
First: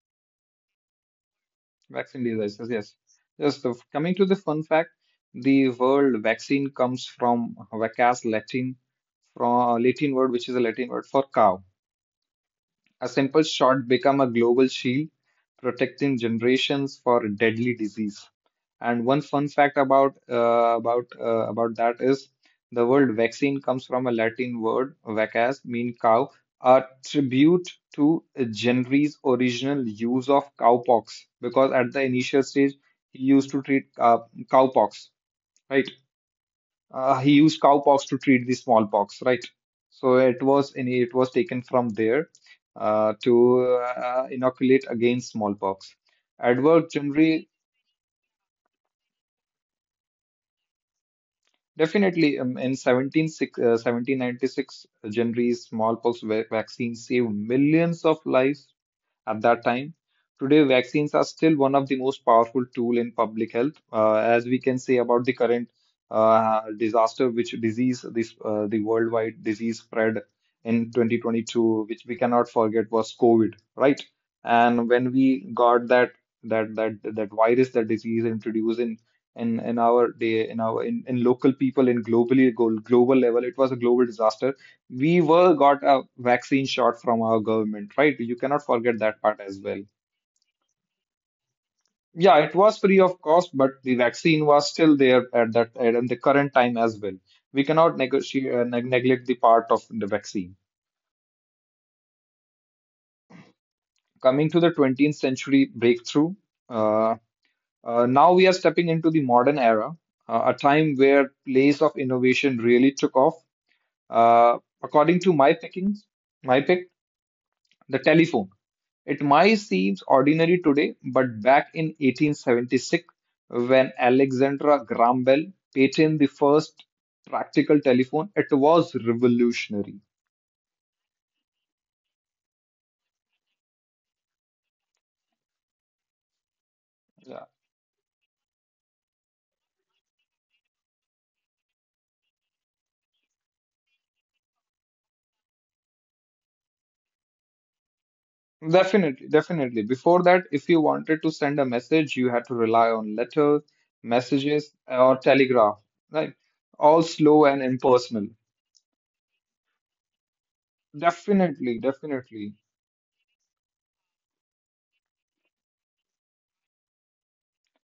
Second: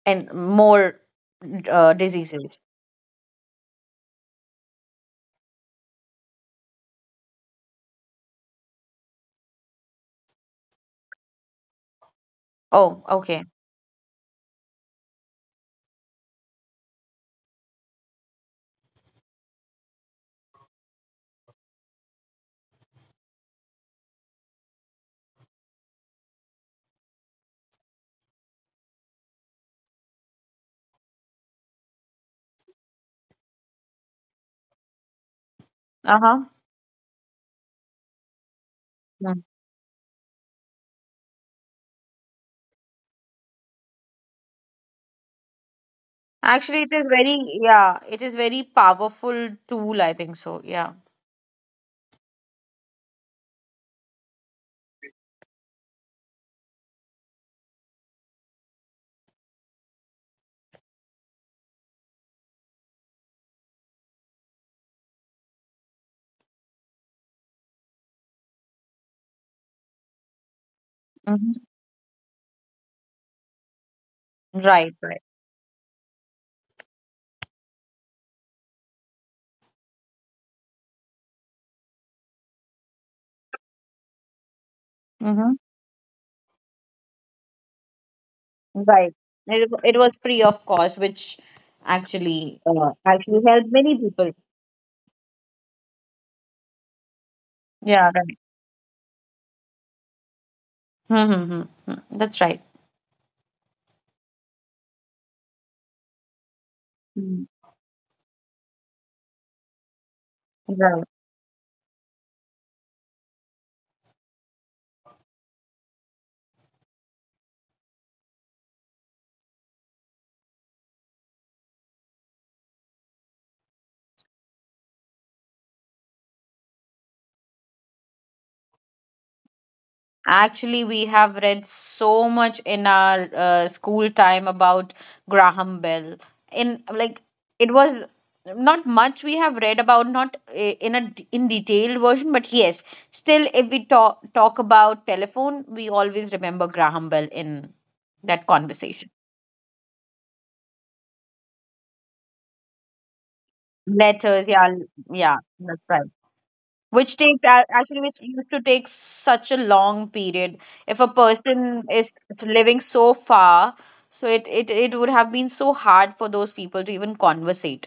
Speaker 1: and more uh,
Speaker 2: Vaccine
Speaker 1: diseases.
Speaker 2: diseases, yes. Just the- coming to the fun fact, the word vaccine comes from vacas Latin, from Latin word, which is a Latin word for cow.
Speaker 1: Oh,
Speaker 2: A simple
Speaker 1: okay.
Speaker 2: shot become a global shield, protecting generations for a deadly disease. And one fun fact about uh, about uh, about that is the word vaccine comes from a Latin word vacas, mean cow, a tribute to Jenry's original use of cowpox, because at the initial stage he used to treat uh, cowpox, right?
Speaker 1: Uh huh.
Speaker 2: Uh, he used cowpox to treat the smallpox, right? So it was any it was taken from there uh, to uh, inoculate against smallpox.
Speaker 1: Actually,
Speaker 2: Edward
Speaker 1: it is very,
Speaker 2: Jenry,
Speaker 1: yeah, it is very powerful tool, I think so. Yeah.
Speaker 2: definitely um, in seventeen, six- uh, seventeen ninety-six, Jenry's smallpox va- vaccine saved millions of lives at that time. Today, vaccines are still one of the most powerful tool in public health, uh, as we can say about the current uh, disaster, which disease this uh, the worldwide disease spread in
Speaker 1: Hmm.
Speaker 2: twenty twenty-two, which we cannot forget was COVID, right? And
Speaker 1: Right,
Speaker 2: when
Speaker 1: right.
Speaker 2: we got that that that that virus, that disease introduced in in in our day, in our in, in local people, in globally glo- global level, it was a global disaster. We were
Speaker 1: Hmm.
Speaker 2: got a vaccine shot from our government, right? You cannot forget
Speaker 1: Right.
Speaker 2: that part as
Speaker 1: It,
Speaker 2: well.
Speaker 1: it was free of cost, which
Speaker 2: Yeah, it
Speaker 1: actually
Speaker 2: was
Speaker 1: uh,
Speaker 2: free of
Speaker 1: actually
Speaker 2: cost,
Speaker 1: helped
Speaker 2: but the
Speaker 1: many people.
Speaker 2: vaccine was still there at that at the current time as well. We cannot
Speaker 1: Yeah, right.
Speaker 2: negotiate uh, neg neglect the part of the vaccine.
Speaker 1: Mm-hmm. That's right.
Speaker 2: Coming to the twentieth century breakthrough, uh,
Speaker 1: Mm.
Speaker 2: uh, now we are stepping into the modern era, uh, a time
Speaker 1: Right.
Speaker 2: where place of innovation really took off. Uh, According to my pickings, my pick, the telephone. It might seem ordinary today, but back in eighteen seventy-six, when Alexander Graham Bell patented the first practical telephone, it was revolutionary.
Speaker 1: Actually, we have read so much in our uh, school time about Graham Bell. In like,
Speaker 2: Yeah,
Speaker 1: it was not much we have read about, not I- in a d- in detailed version, but yes, still, if we talk talk about telephone, we always remember Graham Bell in that conversation.
Speaker 2: definitely, definitely. Before that, if you wanted to send a message, you had to rely on letters,
Speaker 1: Letters, yeah,
Speaker 2: messages, or
Speaker 1: yeah,
Speaker 2: telegraph,
Speaker 1: that's right.
Speaker 2: right? All
Speaker 1: Which takes
Speaker 2: slow and
Speaker 1: a- actually which
Speaker 2: impersonal.
Speaker 1: used to take such a long period if a
Speaker 2: Definitely,
Speaker 1: person is
Speaker 2: definitely.
Speaker 1: living so far, so it it, it would have been so hard for those people to even conversate,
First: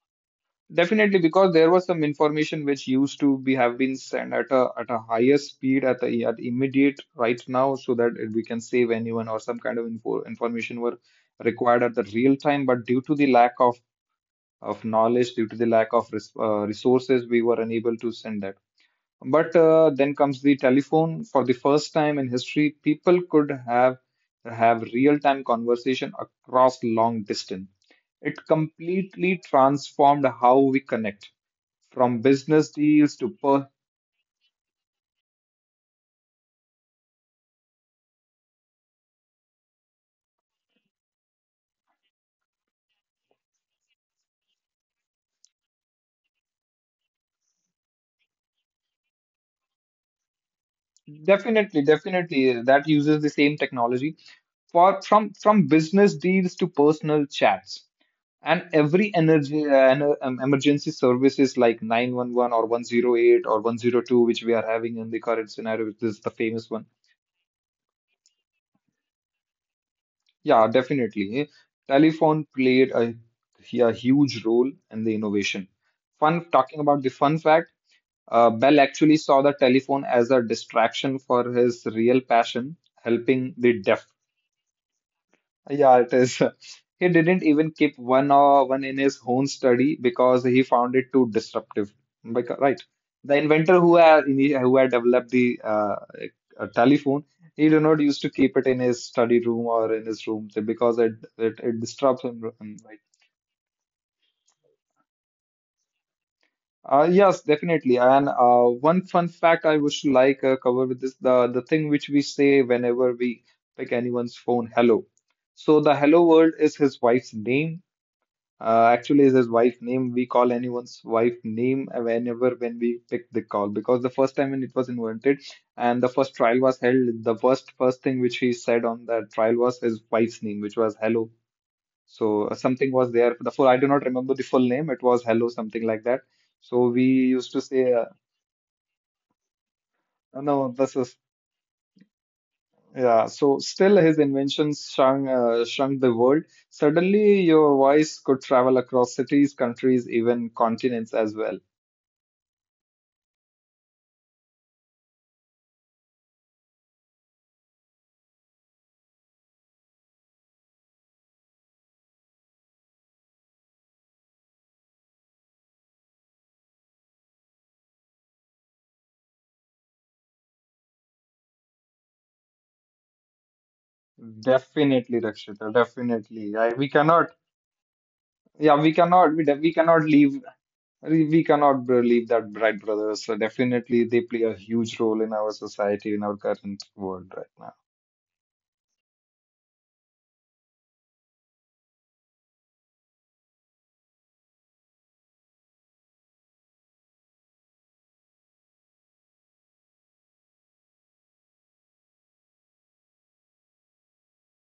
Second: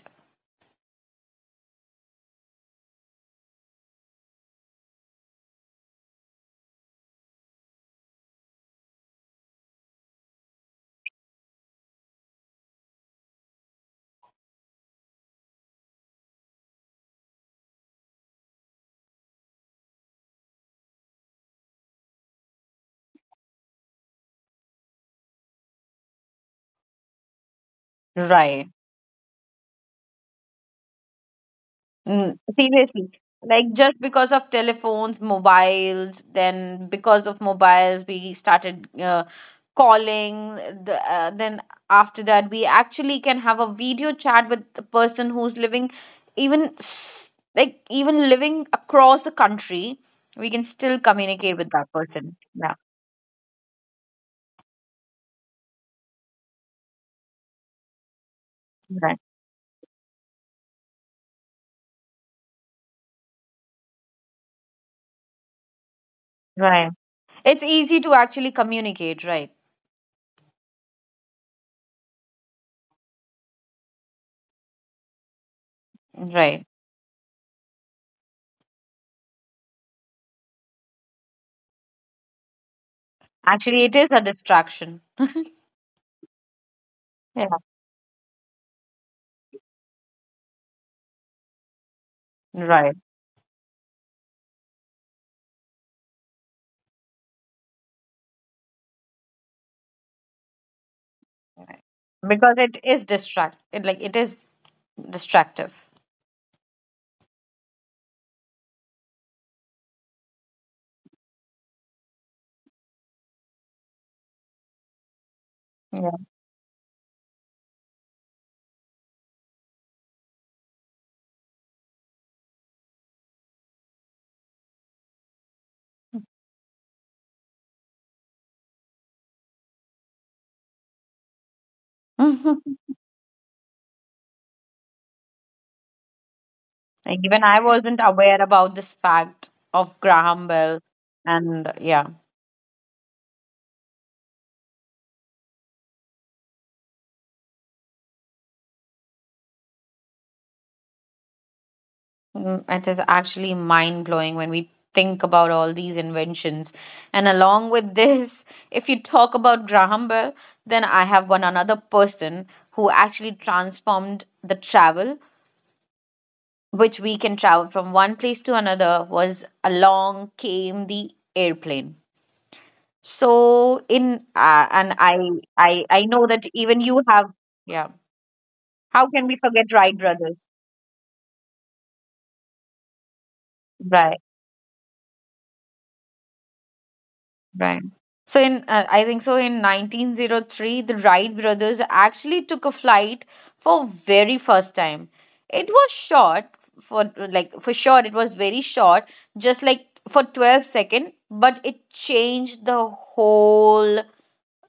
Speaker 2: Definitely, because there was some information which used to be have been sent at a at a higher speed at the at immediate right now, so that we can save anyone or some kind of info information were required at the real time. But due to the lack of of knowledge, due to the lack of res uh, resources, we were unable to send that. But uh, then comes the telephone. For the first time in history, people could have have real time conversation across long distance. It
Speaker 1: right.
Speaker 2: completely transformed how we connect from
Speaker 1: Mm,
Speaker 2: business
Speaker 1: seriously.
Speaker 2: deals to per,
Speaker 1: Like just because of telephones, mobiles, then because of mobiles, we started uh, calling. The, uh, then after that, we actually can have a video chat with the person who's living, even s- like even living across the country, we can still communicate with
Speaker 2: definitely
Speaker 1: that person.
Speaker 2: definitely
Speaker 1: Yeah,
Speaker 2: that uses the same technology for from from business deals to personal chats, and every
Speaker 1: right,
Speaker 2: energy uh, ener- um, emergency services like nine one one or one zero eight or one zero two, which we are having in the current scenario, which is the famous one.
Speaker 1: right. It's easy to actually communicate. Right,
Speaker 2: Yeah, definitely. Eh? Telephone played a, a huge role in the innovation. Fun,
Speaker 1: right.
Speaker 2: talking about the fun fact, Uh, Bell actually saw the telephone as a distraction for his real passion, helping the
Speaker 1: Actually, it
Speaker 2: deaf.
Speaker 1: is a distraction.
Speaker 2: Yeah, it is. He didn't
Speaker 1: Yeah,
Speaker 2: even keep one or one in his own study because he found it too disruptive. Because, right.
Speaker 1: right.
Speaker 2: The inventor who had, ini- who had developed the uh, a telephone, he did not used to keep it in his study room or in his room because it, it, it
Speaker 1: Right.
Speaker 2: disturbs him,
Speaker 1: Because
Speaker 2: um,
Speaker 1: it is distract it like it is distractive.
Speaker 2: Uh, yes, definitely. And uh, one fun fact I wish to like uh, cover with this, the the thing which we say whenever we pick anyone's phone, hello. So the
Speaker 1: Yeah.
Speaker 2: hello world is his wife's name. Uh, actually, is his wife's name. We call anyone's wife name whenever when we pick the call, because the first time when it was invented and the first trial was held, the first first thing which he said on that trial was his wife's name, which was hello. So uh, something
Speaker 1: Mhm.
Speaker 2: was there. The full, I do not remember the full name. It was Hello something like that. So we
Speaker 1: Like, even
Speaker 2: used
Speaker 1: I
Speaker 2: to say,
Speaker 1: wasn't
Speaker 2: uh,
Speaker 1: aware about this fact of
Speaker 2: "Oh,
Speaker 1: Graham
Speaker 2: no,
Speaker 1: Bell.
Speaker 2: this is
Speaker 1: And yeah,
Speaker 2: yeah." So still his inventions shrunk uh, shrunk the world. Suddenly your voice could travel across cities, countries, even continents as well.
Speaker 1: mm, it is actually mind blowing when we think about all these inventions. And along with this, if you talk about Graham Bell, then I have one another person who actually transformed the travel which we can travel from one place to another was along came the airplane. So in uh, and I
Speaker 2: Definitely, Rakshita.
Speaker 1: I I know that
Speaker 2: Definitely. I,
Speaker 1: even
Speaker 2: we
Speaker 1: you have,
Speaker 2: cannot.
Speaker 1: yeah,
Speaker 2: Yeah, we
Speaker 1: how can we
Speaker 2: cannot. We, de-
Speaker 1: forget
Speaker 2: we
Speaker 1: Wright
Speaker 2: cannot leave.
Speaker 1: brothers,
Speaker 2: We we cannot believe that Bright Brothers. So definitely,
Speaker 1: right.
Speaker 2: they play a huge role in our society, in our current world right now.
Speaker 1: Right. So in uh, I think so in nineteen oh three the Wright brothers actually took a flight for very first time. It was short, for like for sure it was very short, just like for twelve second, but it changed the whole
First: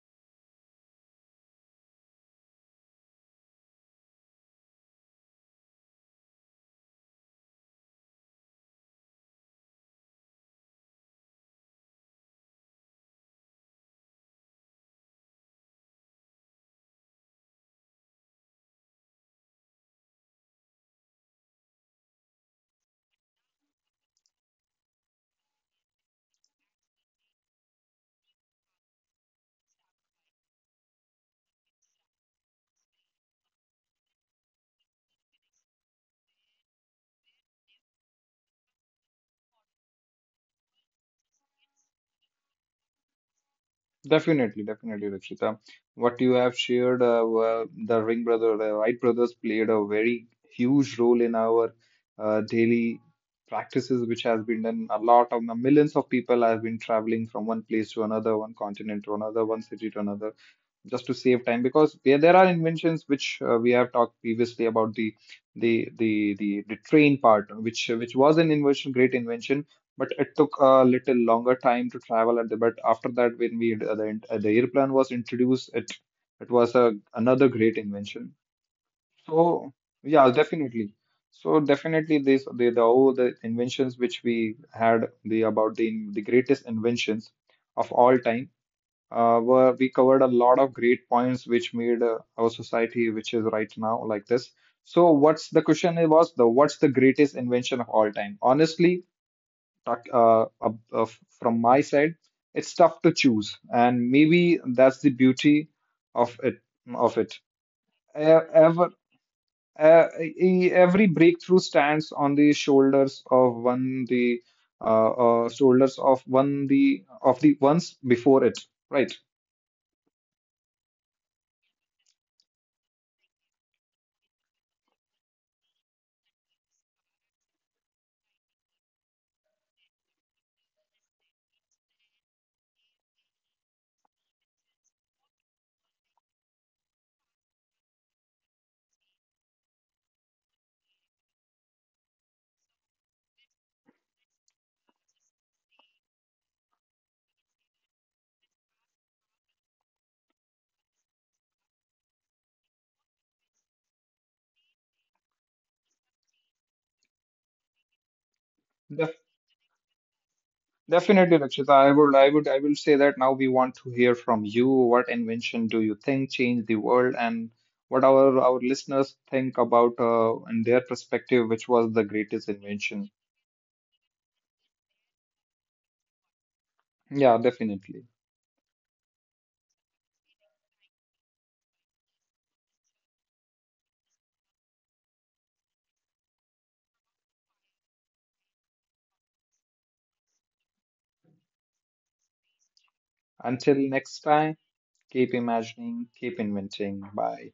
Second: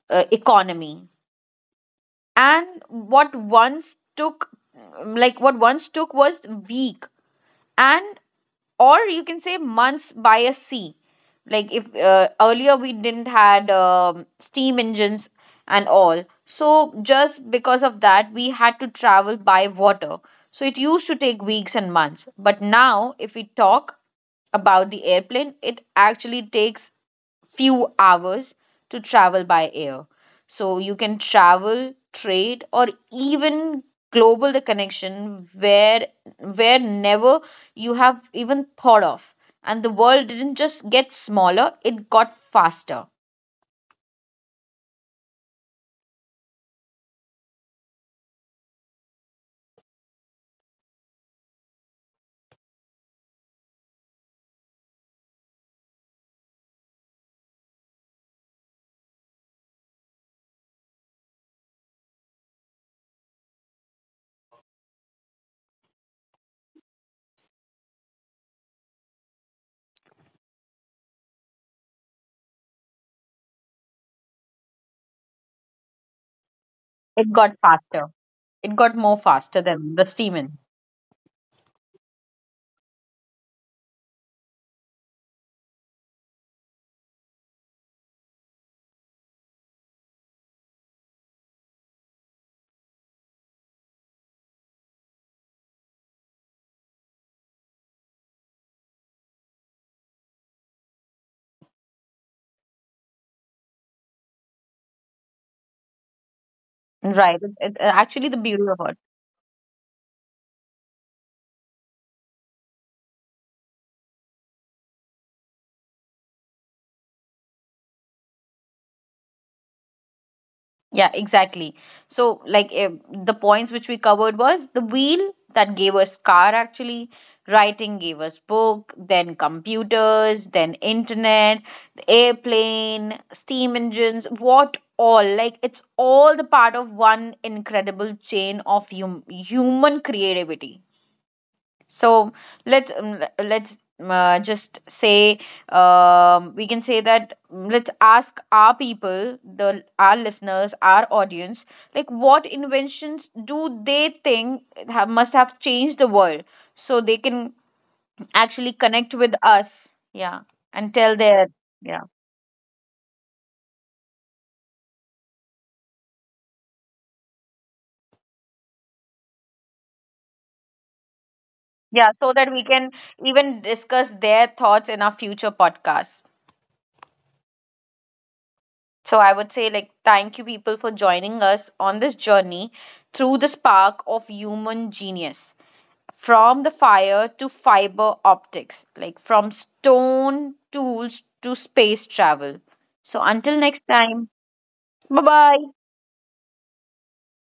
Speaker 1: uh, economy. And what once took, like what once took was week, and or you can say months by a sea, like if uh, earlier we didn't had um, steam engines and all, so just because of that we had to travel by water, so it used to take weeks and months. But now if we talk about the airplane, it actually takes few hours to travel by air. So you can travel, trade, or even global the connection where where never you have even thought of. And the world didn't just get smaller, it got faster.
Speaker 2: Definitely, definitely, Rakshita. What you have shared, uh, well, the Ring brother, the Wright brothers played a very huge role in our uh, daily practices, which has been done. A lot of millions of people have been traveling from one place to another, one continent to another, one city to another, just to save time, because there, there are inventions which uh, we have talked previously about the the the the, the train part, which which was an invention, great invention, but it took a little longer time to travel. And but after that, when we uh, the, uh, the airplane was introduced, it it was a
Speaker 1: It
Speaker 2: another
Speaker 1: got
Speaker 2: great
Speaker 1: faster.
Speaker 2: invention.
Speaker 1: It got more faster
Speaker 2: So
Speaker 1: than the
Speaker 2: yeah,
Speaker 1: steam engine.
Speaker 2: definitely. So definitely these the, the all the inventions which we had, the about the the greatest inventions of all time, uh, where we covered a lot of great points which made uh, our society which is right now like this. So what's the question, it was the what's the greatest invention of all time? Honestly, tak- uh, uh, uh, from my side, it's tough to choose, and maybe that's the beauty of it of
Speaker 1: Right.
Speaker 2: it.
Speaker 1: It's, it's
Speaker 2: E-
Speaker 1: actually the beauty of
Speaker 2: Ever,
Speaker 1: it.
Speaker 2: uh, e- every breakthrough stands on the shoulders of one the uh, uh, shoulders of one the of the ones before it, right?
Speaker 1: Yeah, exactly. So, like eh, the points which we covered was the wheel that gave us car actually, writing gave us book, then computers, then internet, the airplane, steam engines, what all. Like it's all the part of one incredible chain of hum- human creativity. So let's um, let's uh, just say, um, we can say that, mm, let's ask our people the, our listeners, our audience, like what inventions do they think have, must have changed the world so they can actually connect with us, yeah, and tell
Speaker 2: Definitely,
Speaker 1: their,
Speaker 2: Lakshita. I
Speaker 1: yeah,
Speaker 2: would, I would, I will say that now we want to hear from you. What invention do you think changed the world, and what our our listeners think about uh, in their perspective, which was the
Speaker 1: yeah, so
Speaker 2: greatest
Speaker 1: that we can
Speaker 2: invention?
Speaker 1: even discuss their thoughts in our future podcasts.
Speaker 2: Yeah, definitely.
Speaker 1: So I would say, like, thank you people for joining us on this journey through the spark of human genius. From the fire to fiber optics, like from stone tools to space travel. So until
Speaker 2: Until
Speaker 1: next
Speaker 2: next
Speaker 1: time,
Speaker 2: time,
Speaker 1: bye
Speaker 2: keep
Speaker 1: bye.
Speaker 2: imagining, keep inventing. Bye.